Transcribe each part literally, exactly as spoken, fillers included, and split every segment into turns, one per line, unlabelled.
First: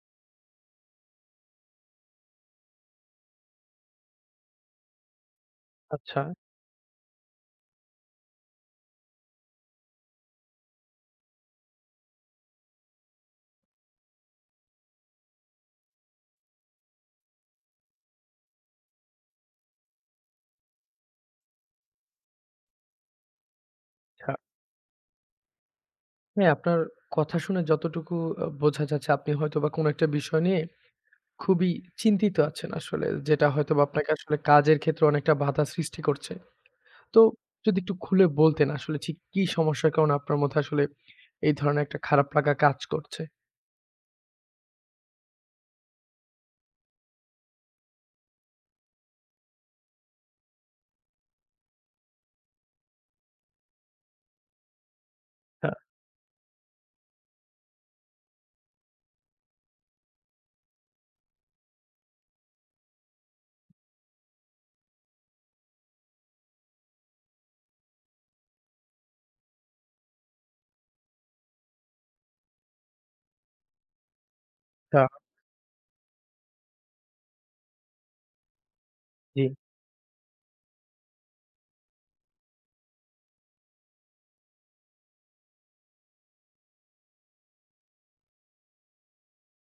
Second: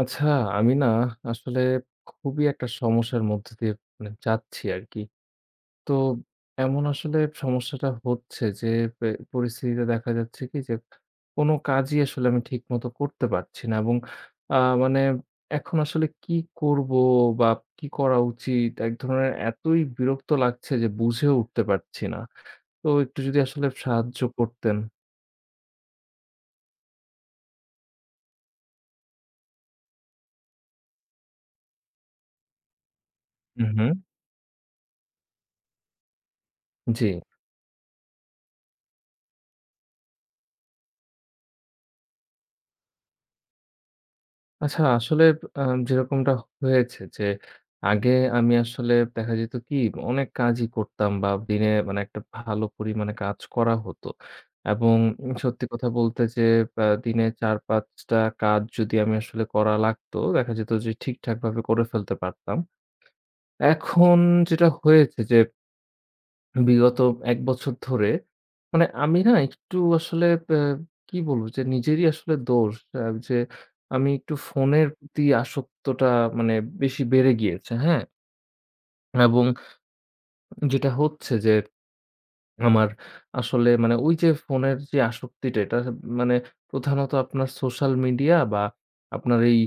আচ্ছা, আমি না আসলে খুবই একটা সমস্যার মধ্যে দিয়ে মানে যাচ্ছি আরকি। তো
আচ্ছা।
এমন আসলে সমস্যাটা হচ্ছে যে পে পরিস্থিতিটা দেখা যাচ্ছে কি যে কোনো কাজই আসলে আমি ঠিকমত করতে পারছি না এবং আ মানে এখন আসলে কি করব বা কি করা উচিত? এক ধরনের এতই বিরক্ত লাগছে যে বুঝেও উঠতে পারছি না। তো একটু যদি আসলে সাহায্য
ছা।
করতেন?
হ্যাঁ, আপনার কথা শুনে যতটুকু অ বোঝা যাচ্ছে আপনি হয়তোবা কোনো একটা বিষয় নিয়ে খুবই চিন্তিত আছেন আসলে। যেটা
উ
হয়তোবা
হু।
আপনাকে আসলে কাজের ক্ষেত্রে অনেকটা বাঁধা সৃষ্টি করছে। তো
জি।
যদি একটু খুলে বলতেন আসলে ঠিক কি সমস্যার কারণে আপনার মধ্যে আসলে এই ধরনের একটা খারাপ লাগা কাজ করছে?
আচ্ছা আসলে অ্যা যেরকমটা হয়েছে যে আগে আমি আসলে দেখা যেত কি? অনেক কাজই করতাম বা দিনে মানে একটা ভালো পরিমাণে কাজ করা হতো। এবং সত্যি
হ্যাঁ।
কথা বলতে যে অ্যা দিনে চার-পাঁচটা কাজ যদি আমি আসলে করা লাগতো, দেখা যেত যে ঠিকঠাকভাবে করে ফেলতে পারতাম। এখন যেটা হয়েছে যে বিগত এক বছর ধরে মানে আমি না একটু আসলে অ্যা কি বলব? যে নিজেরই আসলে দোষ। অ্যা যে আমি একটু ফোনের
তা
প্রতি আসক্তটা মানে বেশি বেড়ে গিয়েছে, হ্যাঁ? এবং
জি।
যেটা হচ্ছে যে আমার আসলে মানে ওই যে ফোনের যে আসক্তিটা এটা মানে প্রধানত আপনার সোশ্যাল মিডিয়া বা আপনার এই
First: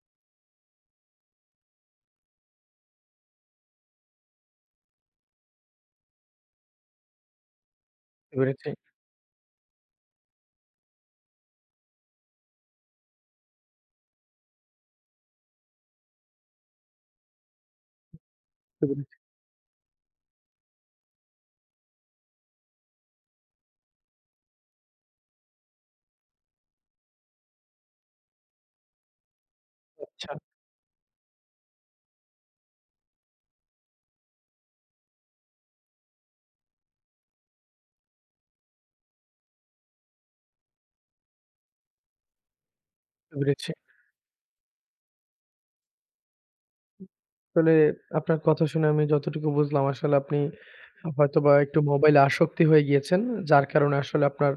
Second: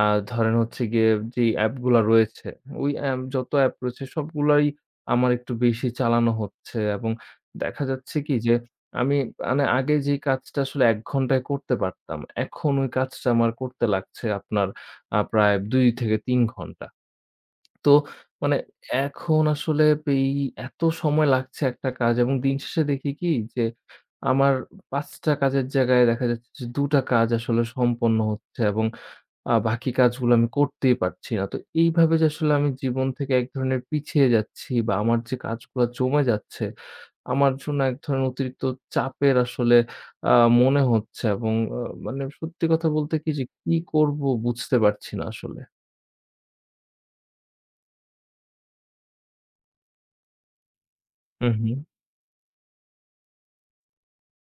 আ ধরেন হচ্ছে গিয়ে যেই অ্যাপগুলা রয়েছে ওই এম যত অ্যাপ রয়েছে সবগুলোই আমার একটু বেশি চালানো হচ্ছে এবং দেখা যাচ্ছে কি যে
ধরেছি।
আমি মানে আগে যে কাজটা আসলে এক ঘন্টায় করতে পারতাম, এখন ওই কাজটা আমার করতে লাগছে আপনার আ প্রায় দুই-তিন ঘণ্টা। তো মানে
[unintelligible]
এখন আসলে পেই এত সময় লাগছে একটা কাজ এবং দিন শেষে দেখি কি যে আমার পাঁচ টা কাজের জায়গায় দেখা যাচ্ছে যে দু টা কাজ আসলে সম্পন্ন হচ্ছে এবং আ বাকি কাজগুলো
আচ্ছা।
আমি করতেই পারছি না। তো এইভাবে যে আসলে আমি জীবন থেকে এক ধরনের পিছিয়ে যাচ্ছি বা আমার যে কাজগুলা জমে যাচ্ছে আমার জন্য এক ধরনের অতিরিক্ত চাপের আসলে আ মনে হচ্ছে এবং অ মানে সত্যি কথা বলতে কি যে
উড়েছি।
কি করব বুঝতে পারছি না আসলে।
আসলে আপনার কথা শুনে আমি যতটুকু বুঝলাম আসলে আপনি
উ
হয়তোবা
হুম।
একটু মোবাইলে আসক্তি হয়ে গিয়েছেন। যার কারণে আসলে আপনার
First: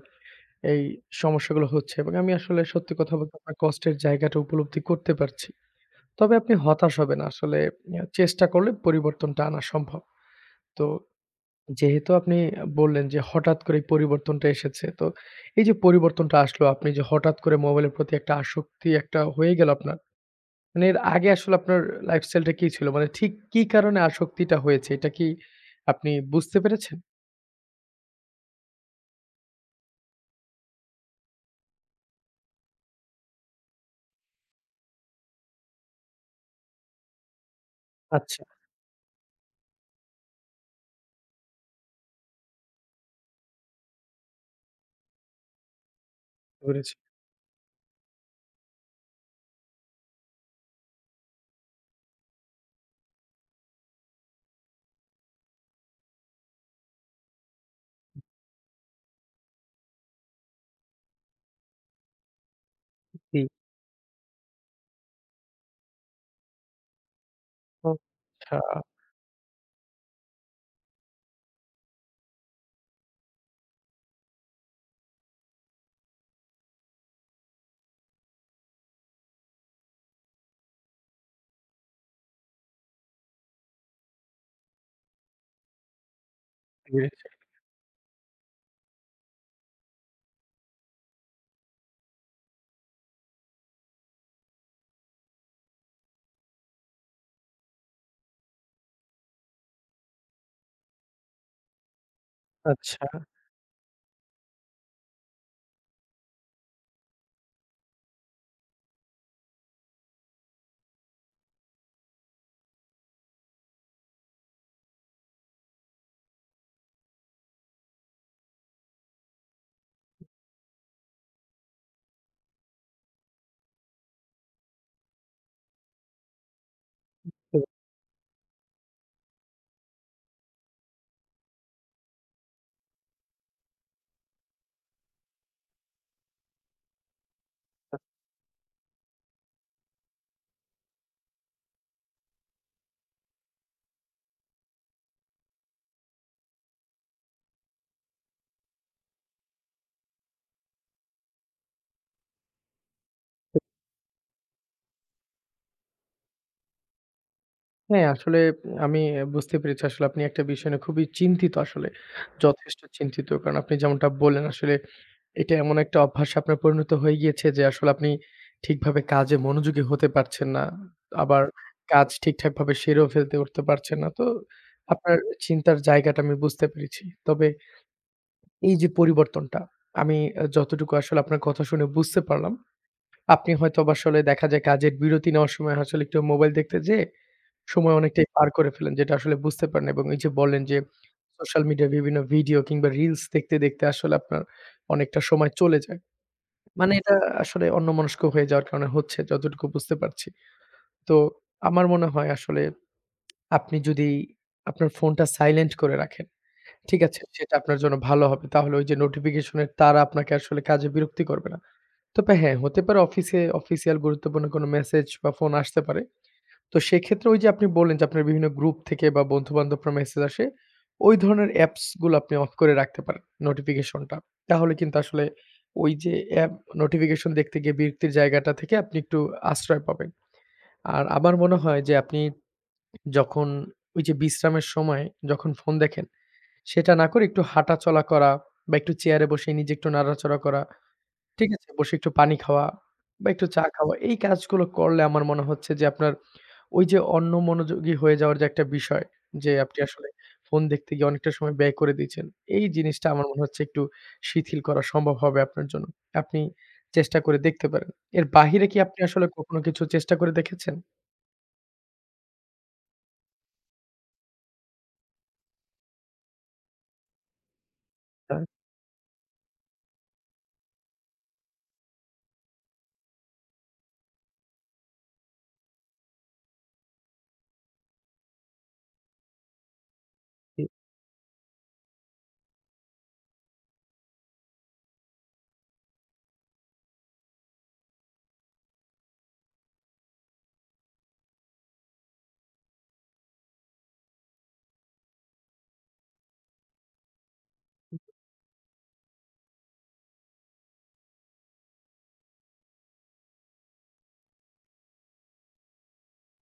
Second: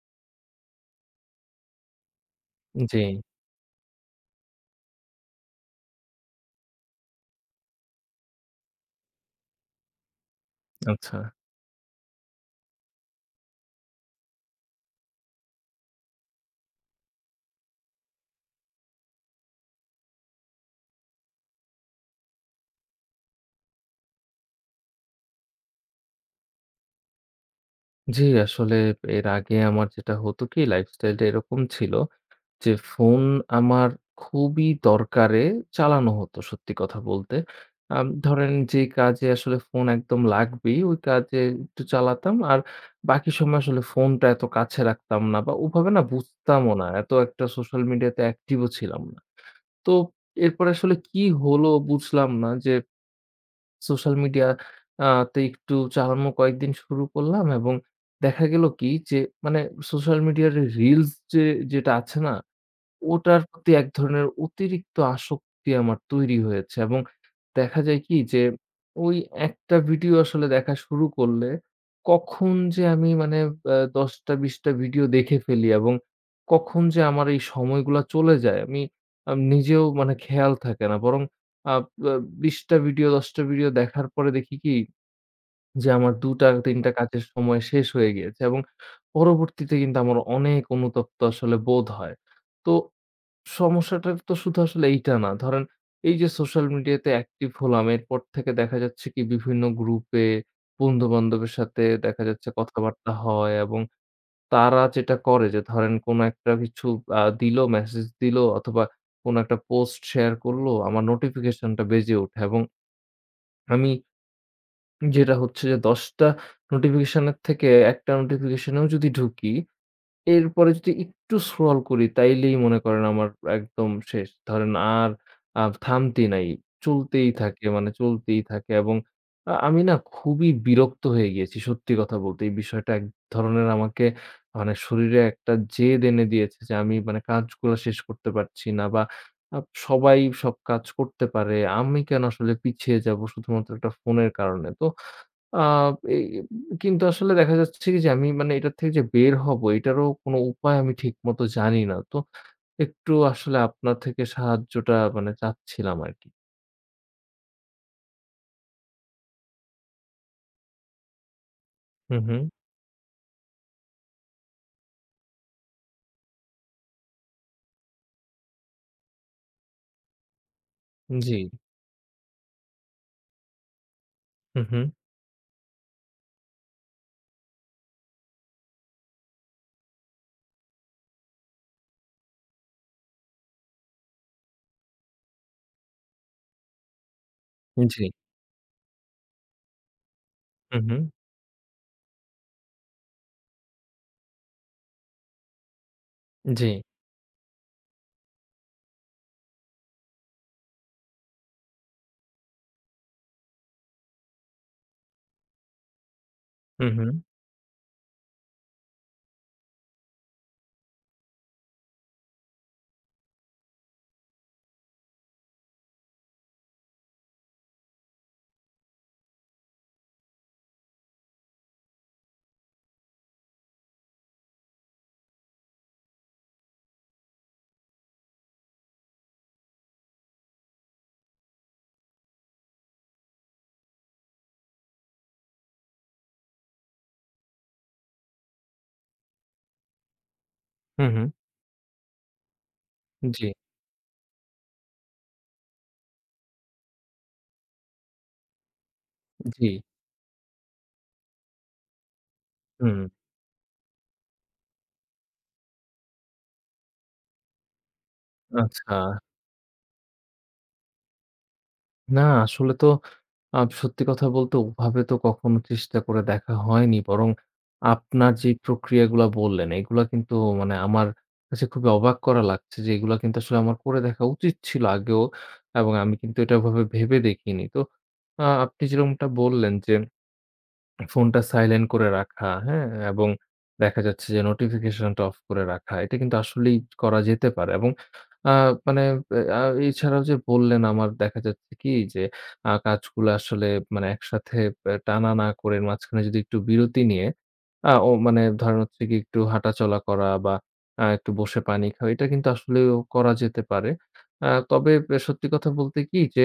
এই সমস্যাগুলো হচ্ছে। এবং আমি আসলে সত্যি কথা
জি।
বলতে আপনার কষ্টের জায়গাটা উপলব্ধি করতে পারছি। তবে আপনি হতাশ হবে না। আসলে ইয়া চেষ্টা করলে পরিবর্তনটা আনা সম্ভব। তো
আচ্ছা।
যেহেতু আপনি আ বললেন যে হঠাৎ করে এই পরিবর্তনটা এসেছে। তো এই যে পরিবর্তনটা আসলো আপনি যে হঠাৎ করে মোবাইলের প্রতি একটা আসক্তি একটা হয়ে গেল আপনার। মানে এর আগে আসলে আপনার লাইফস্টাইলটা কি ছিল? মানে ঠিক কি কারণে আসক্তিটা হয়েছে এটা কি আপনি বুঝতে পেরেছেন?
জী, আসলে এর আগে আমার যেটা হতো কি? লাইফস্টাইল টা এরকম ছিল যে ফোন আমার খুবই দরকারে চালানো হত সত্যি কথা বলতে। আম
আচ্ছা।
ধরেন যেই কাজে আসলে ফোন একদম লাগবেই, ওই কাজে একটু চালাতাম। আর বাকি সময় আসলে ফোনটা এত কাছে রাখতাম না বা ওভাবে না বুঝতামও না।
বুরেছি।
এত একটা সোশ্যাল মিডিয়া তে অ্যাকটিভ ও ছিলাম না। তো এরপরে আসলে কি হলো বুঝলাম না। যে সোশ্যাল মিডিয়া আ তে একটু চালানো কয়েকদিন শুরু করলাম এবং দেখা গেল কি যে মানে সোশ্যাল মিডিয়ার এ রিলস যে যেটা আছে না।
উ
ওটার
জি।
প্রতি এক ধরনের অতিরিক্ত আসক্তি আমার তৈরি হয়েছে এবং দেখা
উম
যায় কি যে
ছা।
ওই একটা ভিডিও আসলে দেখা শুরু করলে কখন যে আমি মানে অ্যা দশটা, বিশটা ভিডিও দেখে ফেলি এবং কখন যে আমার এই সময়গুলা চলে যায়, আমি আম নিজেও মানে খেয়াল থাকে না। বরং আ অ্যা বিশটা ভিডিও দশটা ভিডিও দেখার পরে দেখি কি? যে আমার দুটা, তিনটা
বুঝেছি।
কাজের সময় শেষ হয়ে গিয়েছে এবং পরবর্তীতে কিন্তু আমার অনেক অনুতপ্ত আসলে বোধ হয়। তো সমস্যাটা তো শুধু আসলে এইটা না। ধরেন এই যে সোশ্যাল মিডিয়া তে অ্যাকটিভ হলাম, এরপর থেকে দেখা যাচ্ছে কি বিভিন্ন গ্রুপে, বন্ধু-বান্ধবের সাথে দেখা যাচ্ছে
আচ্ছা।
কথাবার্তা হয়। এবং তারা যেটা করে যে ধরেন কোনো একটা কিছু আ দিল মেসেজ দিল অথবা কোনো একটা পোস্ট শেয়ার করলো, আমার নোটিফিকেশন টা বেজে উঠে। এবং আমি যেটা হচ্ছে যে দশটা নোটিফিকেশনের থেকে একটা নোটিফিকেশনিউ যদি ঢুকি। এরপরে যদি একটু scroll করি তাইলেই মনে করেন আমার একদম শেষ। ধরেন আর আ থামতি নাই।
উ
চলতেই
হু।
থাকে, মানে চলতেই থাকে। এবং আ আমি না খুবই বিরক্ত হয়ে গিয়েছি সত্যি কথা বলতে। এই বিষয়টা এক ধরনের মানে শরীরে একটা জেদ এনে দিয়েছে যে আমি মানে কাজগুলা শেষ করতে পারছি না। বা আ সবাই সব কাজ করতে পারে। আমি কেন আসলে পিছিয়ে যাব শুধুমাত্র একটা ফোনের কারণে? তো আ এ এ কিন্তু আসলে দেখা যাচ্ছে কি যে আমি মানে এটার থেকে যে বের হব এইটারও কোনো উপায় আমি ঠিকমত জানি না। তো একটু আসলে আপনার থেকে সাহায্যটা মানে চাচ্ছিলাম আরকি।
হ্যাঁ, আসলে আমি অ্যা বুঝতে পেরেছি আসলে আপনি একটা বিষয় নিয়ে খুবই চিন্তিত আসলে,
হুম, হুম।
যথেষ্ট চিন্তিত। কারণ আপনি যেমনটা বললেন আসলে এইটা এমন একটা অভ্যাস আপনার পরিণত হয়ে গিয়েছে যে, আসলে আপনি ঠিকভাবে কাজে মনোযোগী হতে পারছেন না।
উম জ্বী।
আবার কাজ ঠিকঠাকভাবে সেরেও ফেলতে উঠতে পারছেন না। তো
হুম, হুম।
আপনার চিন্তার জায়গাটা আমি বুঝতে পেরেছি। তবে এই যে, পরিবর্তনটা, আমি অ্যা যতটুকু আসলে আপনার কথা শুনে বুঝতে পারলাম। আপনি হয়তোবা আসলে দেখা যায় কাজের বিরতি নেওয়ার সময় আসলে একটু মোবাইল দেখতে যেয়ে
উম
সময়
জ্বী।
অনেকটাই পার করে ফেলেন যেটা আসলে বুঝতে পারেন। এবং এই যে, লবলেন যে,
হুম, হুম।
সোশ্যাল মিডিয়া বিভিন্ন ভিডিও কিংবা রিলস দেখতে, দেখতে আসলে আপনার অনেকটা সময় চলে যায়।
জ্বী।
মানে এটা আসলে অন্যমনস্ক হয়ে যাওয়ার কারণে হচ্ছে যতটুকু বুঝতে পারছি। তো আমার মনে হয় আসলে আপনি যদি আপনার ফোনটা সাইলেন্ট করে রাখেন,
হুম,
ঠিক আছে?
হুম।
সেটা আপনার জন্য ভালো হবে। তাহলে ওই যে, নোটিফিকেশনে তারা আপনাকে আসলে কাজে বিরক্তি করবে না। তবে হ্যাঁ, হতে পারে অফিসে অফিসিয়াল গুরুত্বপূর্ণ কোনো মেসেজ বা ফোন আসতে পারে। তো সেক্ষেত্রে ওই যে, আপনি বললেন যে, আপনার বিভিন্ন গ্রুপ থেকে বা বন্ধুবান্ধবরা মেসেজ আসে, ওই ধরনের অ্যাপস গুলো আপনি অফ করে রাখতে পারেন, নোটিফিকেশন টা। তাহলে কিন্তু আসলে ওই যে, অ্যাপ নোটিফিকেশন দেখতে গিয়ে বিরক্তির জায়গাটা থেকে আপনি একটু আশ্রয় পাবেন। আর আমার মনে হয় যে, আপনি যখন ওই যে, বিশ্রামের সময় যখন ফোন দেখেন, সেটা না করে একটু হাঁটাচলা করা বা একটু চেয়ারে বসে নিজে একটু নাড়াচড়া করা,
হুম, হুম।
ঠিক আছে? বসে একটু পানি খাওয়া বা একটু
জ্বী।
চা খাওয়া। এই কাজগুলা করলে আমার মনে হচ্ছে যে, আপনার ওই যে, অন্য মনোযোগী হয়ে যাওয়ার যে, একটা বিষয়। যে,- আপনি
জ্বী।
আসলে ফোন দেখতে গিয়ে অনেকটা সময় ব্যয় করে দিচ্ছেন। এই
হু,
জিনিসটা
হুম।
আমার মনে হচ্ছে একটু শিথিল করা সম্ভব হবে আপনার জন্য। আপনি চেষ্টা করে দেখতে পারেন। এর বাহিরে কি
আচ্ছা।
আপনি আসলে কখনো কিছু চেষ্টা করে দেখেছেন?
না, আসলে তো আ সত্যি কথা বলতে ওভাবে তো কখনো চেষ্টা করে দেখা হয়নি। বরং আপনার
হ্যাঁ।
যে প্রক্রিয়াগুলা বললেন এগুলা কিন্তু মানে আমার কাছে খুবই অবাক করা লাগছে যে এগুলা কিন্তু আসলে আমার করে দেখা উচিত ছিল আগেও। এবং আমি কিন্তু এটা ওভাবে ভেবে দেখিনি। তো আ আপনি যেরকমটা বললেন যে
[unintelligible]
ফোনটা সাইলেন্ট করে রাখা হ্যাঁ? এবং দেখা যাচ্ছে যে নোটিফিকেশন টা অফ করে রাখা। এটা কিন্তু আসলেই করা যেতে পারে। এবং আ মানে আ এছাড়াও যে বললেন আমার দেখা যাচ্ছে কি যে আ কাজগুলা আসলে মানে একসাথে আ টানা না করে মাঝখানে যদি একটু বিরতি নিয়ে আ ও মানে ধরেন হচ্ছে কি একটু হাঁটাচলা করা বা আ একটু বসে পানি খাওয়া এটা কিন্তু আসলেও করা যেতে পারে। আ তবে সত্যি কথা বলতে কি যে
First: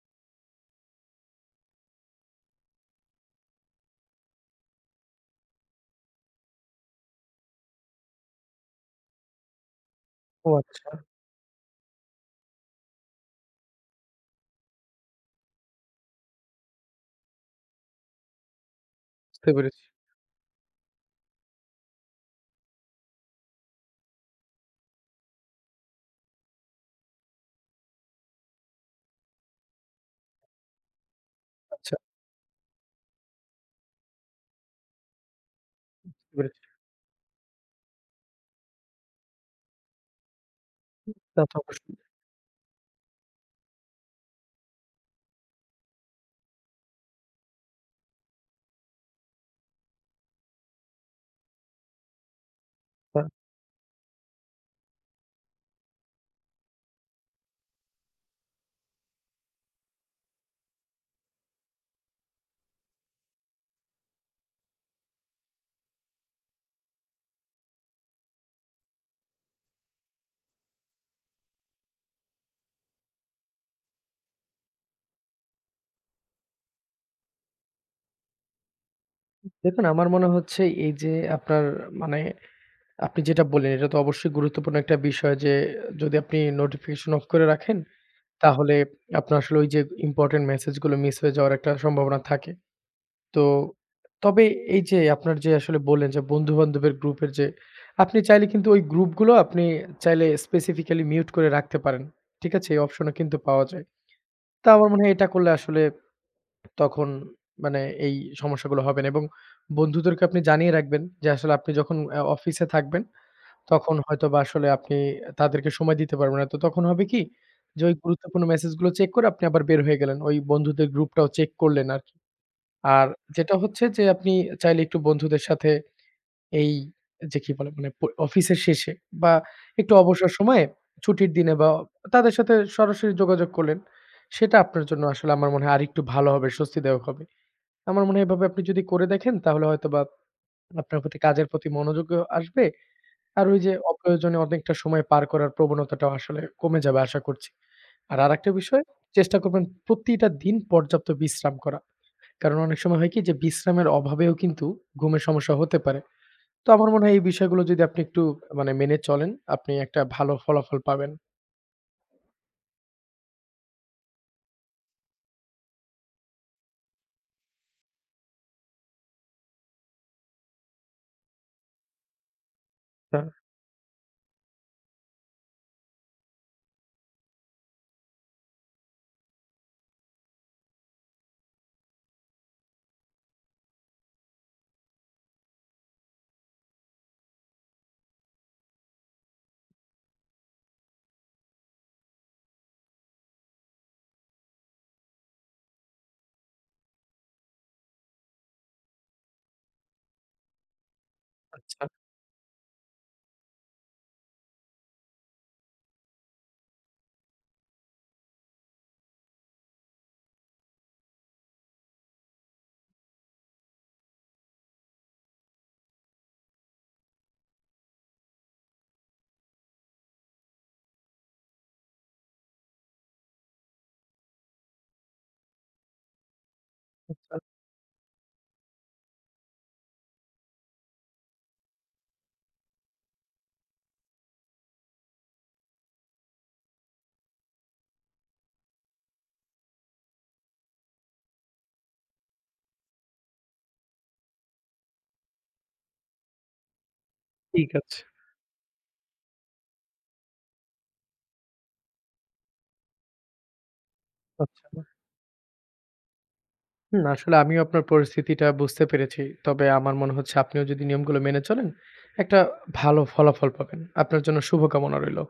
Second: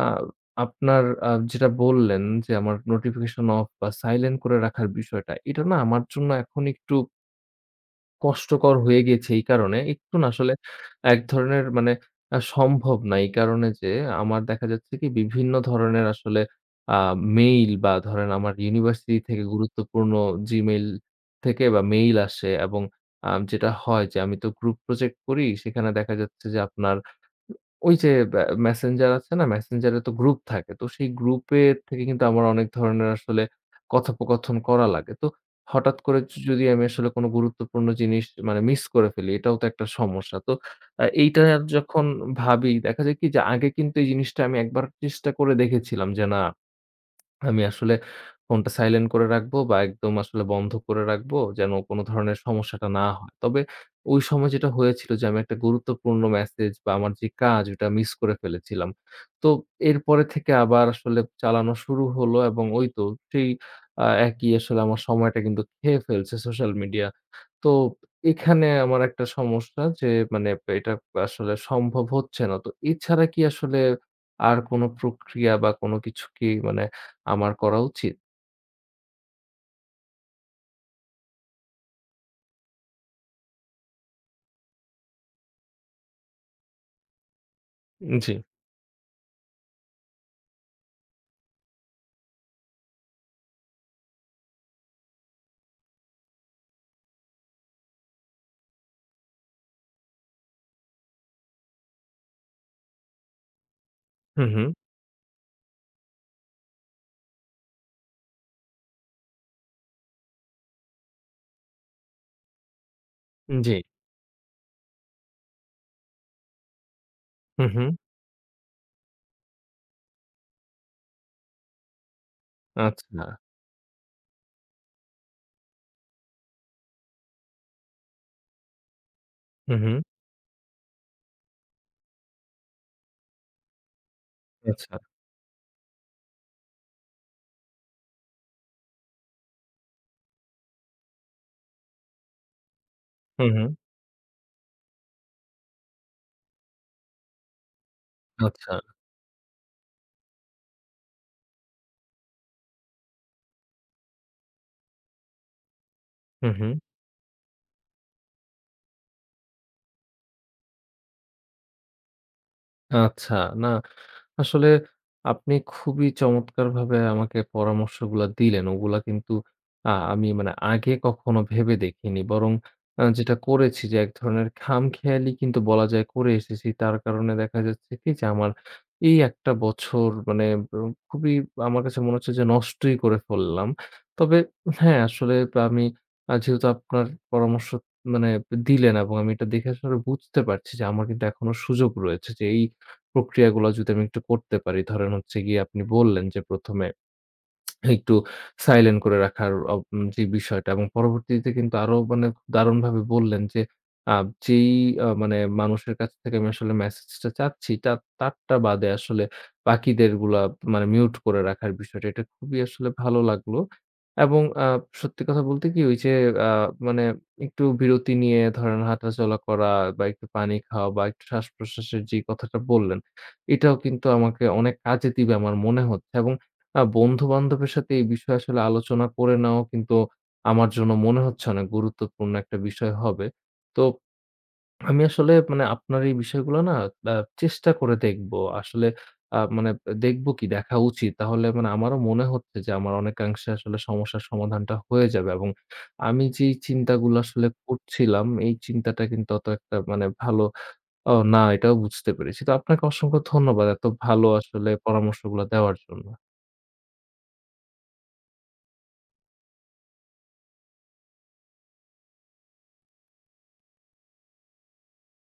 আ আপনার আ যেটা বললেন যে আমার নোটিফিকেশন অফ বা সাইলেন্ট করে রাখার বিষয়টা এটা না আমার জন্য এখন একটু কষ্টকর হয়ে গেছে এই কারণে একটু না
ও
আসলে
আচ্ছা।
এক ধরনের মানে আ সম্ভব না। এই কারণে যে আমার দেখা যাচ্ছে কি বিভিন্ন ধরনের আসলে আ মেইল বা ধরেন আমার ইউনিভার্সিটি থেকে
বুঝতে পেরেছি।
গুরুত্বপূর্ণ জিমেইল থেকে বা মেইল আসে এবং আ যেটা হয় যে আমি তো গ্রুপ প্রজেক্ট করি সেখানে দেখা যাচ্ছে যে আপনার উ ওই যে আ মেসেঞ্জার আছে না? মেসেঞ্জার এ তো গ্রুপ থাকে। তো সেই গ্রুপ এর
আচ্ছা।
থেকে কিন্তু আমার অনেক ধরনের আসলে কথোপকথন করা লাগে। তো হঠাৎ করে
বুঝতে
য
পেরেছি।
যদি আমি আসলে কোন গুরুত্বপূর্ণ জিনিস মানে মিস করে ফেলি এটাও তো একটা সমস্যা। তো আ এইটা
তা তো অবশ্যই।
যখন ভাবি দেখা যাক কি যে আগে কিন্তু এই জিনিসটা আমি একবার চেষ্টা করে দেখেছিলাম। যে না আমি আসলে ফোনটা সাইলেন্ট করে রাখবো বা একদম আসলে বন্ধ করে রাখবো যেন কোন ধরনের সমস্যাটা না
হ্যাঁ।
হয়। তবে ওই সময় যেটা হয়েছিল যে, আমি একটা গুরুত্বপূর্ণ মেসেজ বা আমার যে কাজ এটা মিস করে ফেলেছিলাম। তো এরপরে থেকে আবার আসলে চালানো শুরু হল এবং ওই তো সেই আ একই আসলে আমার সময়টা কিন্তু খেয়ে ফেলছে সোশ্যাল মিডিয়া। তো এখানে আমার একটা সমস্যা যে মানে এটা আসলে সম্ভব হচ্ছে না। তো এছাড়া কি আসলে আর কোন প্রক্রিয়া বা কোন কিছু কি মানে আমার করা উচিত?
দেখুন, আমার মনে হচ্ছে এই যে, আপনার মানে আপনি যেটা বললেন এটা তো অবশ্যই গুরুত্বপূর্ণ একটা বিষয় যে, যদি আপনি নোটিফিকেশন অফ করে রাখেন,
জি।
তাহলে আপনার আসলে ঐ যে, ইম্পোর্টেন্ট মেসেজ গুলো মিস হয়ে যাওয়ার একটা সম্ভাবনা থাকে। তো তবে এই যে, আপনারা যে, আসলে বললেন যে, বন্ধু বান্ধবের গ্রুপের যে আপনি চাইলে কিন্তু ওই গ্রুপ গুলো আপনি চাইলে স্পেসিফিকালি মিউট করে রাখতে পারেন। ঠিক আছে? এই অপশন ও কিন্তু পাওয়া যায়।
হুম, হুম।
তা আমার মনে হয় এটা করলে আসলে তখন মানে এই সমস্যাগুলো হবে না। এবং বন্ধুদেরকে আপনি জানিয়ে রাখবেন যে, আসলে আপনি যখন আ অফিসে থাকবেন,
জি।
তখন হয়তোবা আসলে আপনি তাদেরকে সময় দিতে পারবেন না। তো তখন হবে কি
হুম,
যে,
হুম।
ওই গুরুত্বপূর্ণ মেসেজ গুলো চেক করে আপনি আবার বের হয়ে গেলেন। ঐ বন্ধুদের গ্রুপটাও চেক করলেন আরকি। আর
আচ্ছা।
যেটা হচ্ছে যে, আপনি চাইলে একটু বন্ধুদের সাথে এই যে, কি বলে মানে অফিসের শেষে বা
হুম,
একটু
হুম।
অবসর সময়ে ছুটির দিনে বা তাদের সাথে সরাসরি যোগাযোগ করলেন। সেটা আপনার
আচ্ছা।
জন্য আসলে আমার মনে হয় আরেকটু ভালো হবে, স্বস্তিদায়ক হবে। আমার মনে হয় এভাবে আপনি যদি করে দেখেন তাহলে হয়তোবা আপনার প্রতি কাজের প্রতি মনোযোগও আসবে। আর
হুম,
ওই
হুম।
যে, অপ্রয়োজনীয় অনেকটা সময় পার করার প্রবণতাটাও আসলে কমে যাবে আশা করছি। আর আরেকটা
আচ্ছা।
বিষয় চেষ্টা করবেন প্রতিটা দিন পর্যাপ্ত বিশ্রাম করা। কারণ অনেক সময় হয় কি যে, বিশ্রামের অভাবেও কিন্তু ঘুমের সমস্যা হতে পারে।
হুম,
তো
হুম।
আমার মনে হয় এই বিষয়গুলো যদি আপনি একটু আ মেনে চলেন আপনি একটা ভালো ফলাফল পাবেন।
আচ্ছা, না আসলে আপনি খুবই চমৎকারভাবে আমাকে পরামর্শগুলা দিলেন। ওগুলা কিন্তু আ আমি মানে আগে কখনো ভেবে দেখিনি। বরং আ
হ্যাঁ।
যেটা করেছি যে, এক ধরনের খামখেয়ালি কিন্তু বলা যায় করে এসেছি, তার কারণে দেখা যাচ্ছে কি যে, আমার এই একটা বছর মানে খুবই আমার কাছে মনে হচ্ছে যে, নষ্টই করে ফেললাম। তবে হ্যাঁ, আসলে আমি যেহেতু আপনার পরামর্শ মানে দিলেন এবং আমি এটা দেখে আসলে বুঝতে পারছি যে, আমার কিন্তু এখনো সুযোগ রয়েছে যে, এই প্রক্রিয়াগুলো যদি আমি একটু করতে পারি ধরেন হচ্ছে গিয়ে আপনি বললেন যে, প্রথমে একটু সাইলেন্ট করে রাখার ওব যে, বিষয়টা এবং পরবর্তীতে কিন্তু
আচ্ছা।
আরো মানে দারুণভাবে বললেন যে, আ যেই অ মানে মানুষের কাছ থেকে আমি আসলে মেসেজটা চাচ্ছি তার তারটা বাদে আসলে বাকিদেরগুলা মানে মিউট করে রাখার বিষয়টা, এটা খুবই আসলে ভালো লাগলো এবং আ সত্যি কথা বলতে কি ওই যে, আ মানে একটু বিরতি নিয়ে ধরেন হাঁটাচলা করা বা একটু পানি খাওয়া বা একটু শ্বাসপ্রশ্বাসের যেই কথাটা বললেন এটাও কিন্তু আমাকে অনেক কাজে দিবে আমার মনে হচ্ছে এবং আ বন্ধু
আচ্ছা।
বান্ধবের সাথে এই বিষয়ে আসলে আলোচনা করে নেওয়াও কিন্তু আমার জন্য মনে হচ্ছে অনেক গুরুত্বপূর্ণ একটা বিষয় হবে। তো আমি আসলে মানে আপনার এই বিষয়গুলো না আ চেষ্টা করে দেখব। আসলে আ মানে দেখব কি দেখা উচিত। তাহলে মানে আমারও মনে হচ্ছে যে, আমার অনেকাংশে আসলে সমস্যার সমাধানটা হয়ে যাবে এবং আমি যেই চিন্তাগুলো আসলে
ঠিক আছে।
করছিলাম এই চিন্তাটা কিন্তু অত একটা মানে ভালো ও না এটাও বুঝতে পেরেছি। তো আপনাকে অসংখ্য ধন্যবাদ। এত ভালো আসলে
আচ্ছা।
পরামর্শগুলো দেওয়ার জন্য।
হুম, আসলে আমিও আপনার পরিস্থিতিটা বুঝতে পেরেছি। তবে আমার মনে হচ্ছে আপনিও যদি নিয়মগুলো মেনে চলেন একটা ভালো ফলাফল পাবেন। আপনার জন্য শুভকামনা রইলো।